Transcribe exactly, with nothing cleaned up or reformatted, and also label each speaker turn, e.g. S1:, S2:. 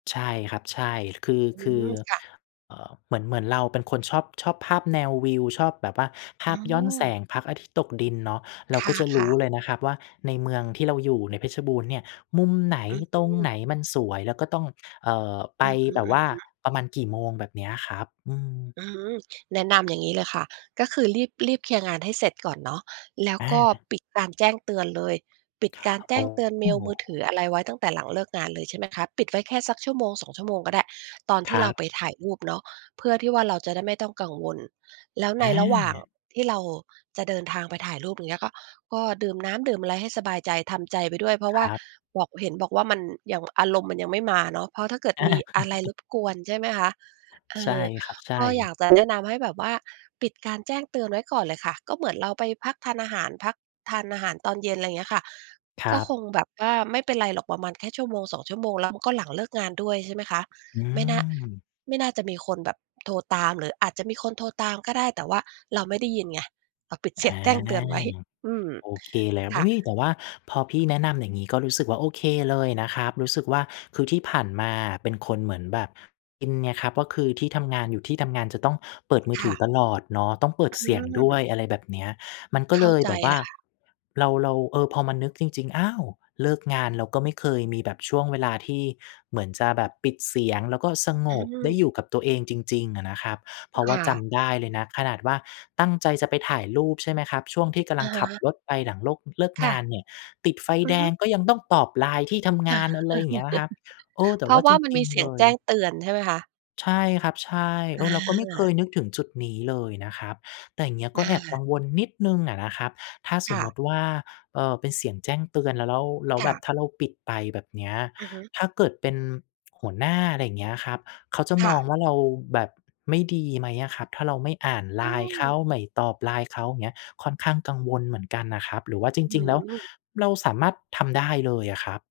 S1: ใช่ครับ ใช่ คือ
S2: อื
S1: คื
S2: ม
S1: อ
S2: ค่ะ
S1: เอ่อ เหมือน เหมือนเราเป็นคนชอบ ชอบภาพแนววิว ชอบแบบว่าภ
S2: อ๋
S1: าพย้อนแส
S2: อ
S1: งพระอาทิตย์ตกดินเนาะ เรา
S2: ค
S1: ก็จะร
S2: ่
S1: ู
S2: ะ
S1: ้
S2: ๆ
S1: เลยนะครับว่า ในเมืองที่เราอยู่ในเพชรบูรณ์เนี่ยมุมไหน
S2: อ
S1: ตรง
S2: ือ
S1: ไหนมันสวย แล้วก็ต้อง เอ่อ ไ
S2: อ
S1: ป
S2: ือฮึ
S1: แบบว่า
S2: ๆ
S1: ประมาณกี่โมงแบบเนี้ยอะครับ อืม
S2: อืม แนะนำอย่างงี้เลยค่ะ ก็คือรีบ รีบเคลียร์งานให้เสร็จก่อนเนาะ แล้ว
S1: อ
S2: ก็
S1: า
S2: ปิดการแจ้งเตือนเลย ปิดการแจ
S1: โอ
S2: ้
S1: ้
S2: งเตือนเมล มือถืออะไรไว้ตั้งแต่หลังเลิกงานเลย ใช่ไหมคะ ปิดไว้แค่สัก ชั่วโมงสอง ชั่วโมงก็ได้ ตอนท
S1: ค
S2: ี่
S1: ร
S2: เราไป
S1: ับ
S2: ถ่ายรูปเนาะ เพื่อที่ว่าเราจะได้ไม่ต้องกังวล แล้วในระหว่าง
S1: อา
S2: ที่เราจะเดินทางไปถ่ายรูป อย่างเงี้ย ก็ ก็ดื่มน้ำดื่มอะไรให้สบายใจ ทำใจไปด้วยเพราะว
S1: ค
S2: ่า
S1: รับ
S2: บอก เห็นบอกว่ามันยังอารมณ์มันยังไม่มาเนาะ เพราะถ้าเกิด
S1: อา
S2: มีอะไรรบกวนใช่ไหมคะ? เอ
S1: ใช่
S2: อ
S1: ครับ ใช
S2: ก็อยา
S1: ่
S2: กจะแนะนำให้แบบว่า ปิดการแจ้งเตือนไว้ก่อนเลยค่ะ ก็เหมือนเราไปพักทานอาหาร พัก ทานอาหารตอนเย็น อะไรอย่างเงี้ยค่ะ
S1: คร
S2: ก็
S1: ั
S2: คง
S1: บ
S2: แบบว่าไม่เป็นไรหรอกประมาณแค่ ชั่วโมงสอง ชั่วโมง แล้ว ม ก็หลังเลิกงานด้วยใช่ไหมคะ?
S1: อื
S2: ไม่น่า
S1: ม
S2: ไม่น่าจะมีคนแบบโทรตาม หรืออาจจะมีคนโทรตามก็ได้ แต่ว่าเราไม่ได้ยินไง เราปิด เ
S1: อ
S2: สียง
S1: า
S2: แจ้งเตือนไว้ อืม
S1: โอเค เลยครับ
S2: ค
S1: อ
S2: ่ะ
S1: ุ๊ย! แต่ว่าพอพี่แนะนำอย่างงี้ก็รู้สึกว่า โอเคเลยนะครับ รู้สึกว่า คือที่ผ่านมาอะเป็นคนเหมือนแบบอินไงครับ ก็คือที่ทำงาน อยู่ที่ทำงานจะต้องเปิดมือ
S2: ค
S1: ถื
S2: ่
S1: อ
S2: ะ
S1: ตลอดเนาะ ต้องเปิด
S2: อ
S1: เส
S2: ื
S1: ียงด้วย
S2: ม
S1: อะไรแบบเนี้ย มันก็
S2: เข
S1: เ
S2: ้
S1: ล
S2: า
S1: ย
S2: ใจ
S1: แบบว
S2: เ
S1: ่
S2: ล
S1: า
S2: ยค่ะ
S1: เรา เรา เออ พอมานึกจริง ๆ อ้าว! เลิกงานเราก็ไม่เคยมีแบบช่วงเวลาที่เหมือนจะแบบปิดเสียง แล้วก็สง
S2: อื
S1: บได้อ
S2: ม
S1: ยู่กับตัวเองจริง ๆ อะนะครับ เพราะว
S2: ค
S1: ่า
S2: ่
S1: จ
S2: ะ
S1: ำได้เลยนะ ขนาดว่าตั้งใจจะไปถ่ายรูป ใช่ไหมครับ? ช่วงที่กำล
S2: อ
S1: ั
S2: ะ
S1: งขั
S2: ฮ
S1: บ
S2: ะ
S1: รถไปหลังโลก เลิก
S2: ค
S1: ง
S2: ่
S1: าน
S2: ะ
S1: เนี่ย ติดไฟ
S2: อ
S1: แ
S2: ื
S1: ด
S2: อฮึ
S1: ง ก็ยังต้องตอบไลน์ที่ทำง
S2: อา
S1: าน อ เลยอย่างเงี้ยครับ เออ แต
S2: เพ
S1: ่
S2: รา
S1: ว่
S2: ะ
S1: า
S2: ว่
S1: จ
S2: ามัน
S1: ริ
S2: ม
S1: ง
S2: ีเส
S1: ๆ
S2: ี
S1: เ
S2: ย
S1: ล
S2: งแจ้
S1: ย
S2: งเตือนใช่ไหมคะ?
S1: ใช่ครับ ใช่ เ
S2: อ
S1: ออ เราก็ไม่เค
S2: า
S1: ยนึกถึงจุดนี้เลยนะครับ แต่อย่างเงี้ย
S2: อ
S1: ก็
S2: า
S1: แอบกังวลนิดหนึ่งอะนะครับ ถ้าส
S2: ค
S1: ม
S2: ่
S1: ม
S2: ะ
S1: ติว่า เอ่อ เป็นเสียงแจ้งเตือนเราแล้ว แล้ว
S2: ค่
S1: แบบ
S2: ะ
S1: ถ้าเราปิดไปแบบเนี้ย
S2: อือฮึ
S1: ถ้าเกิดเป็น หัวหน้า อะไรอย่างเงี้ยครับ เขาจะ
S2: ค
S1: ม
S2: ่ะ
S1: องว่าเราแบบไม่ดีไหมอะครับ? ถ้าเราไม่อ่านไ
S2: อ
S1: ล
S2: ื
S1: น์เข
S2: ม
S1: า ไม่ตอบไลน์เขาเงี้ย ค่อนข้างกังวลเหมือนกันนะครับ หรือว่าจ
S2: อื
S1: ริง ๆ แล้ว
S2: อ
S1: เราสามารถทำได้เลยอะครับ?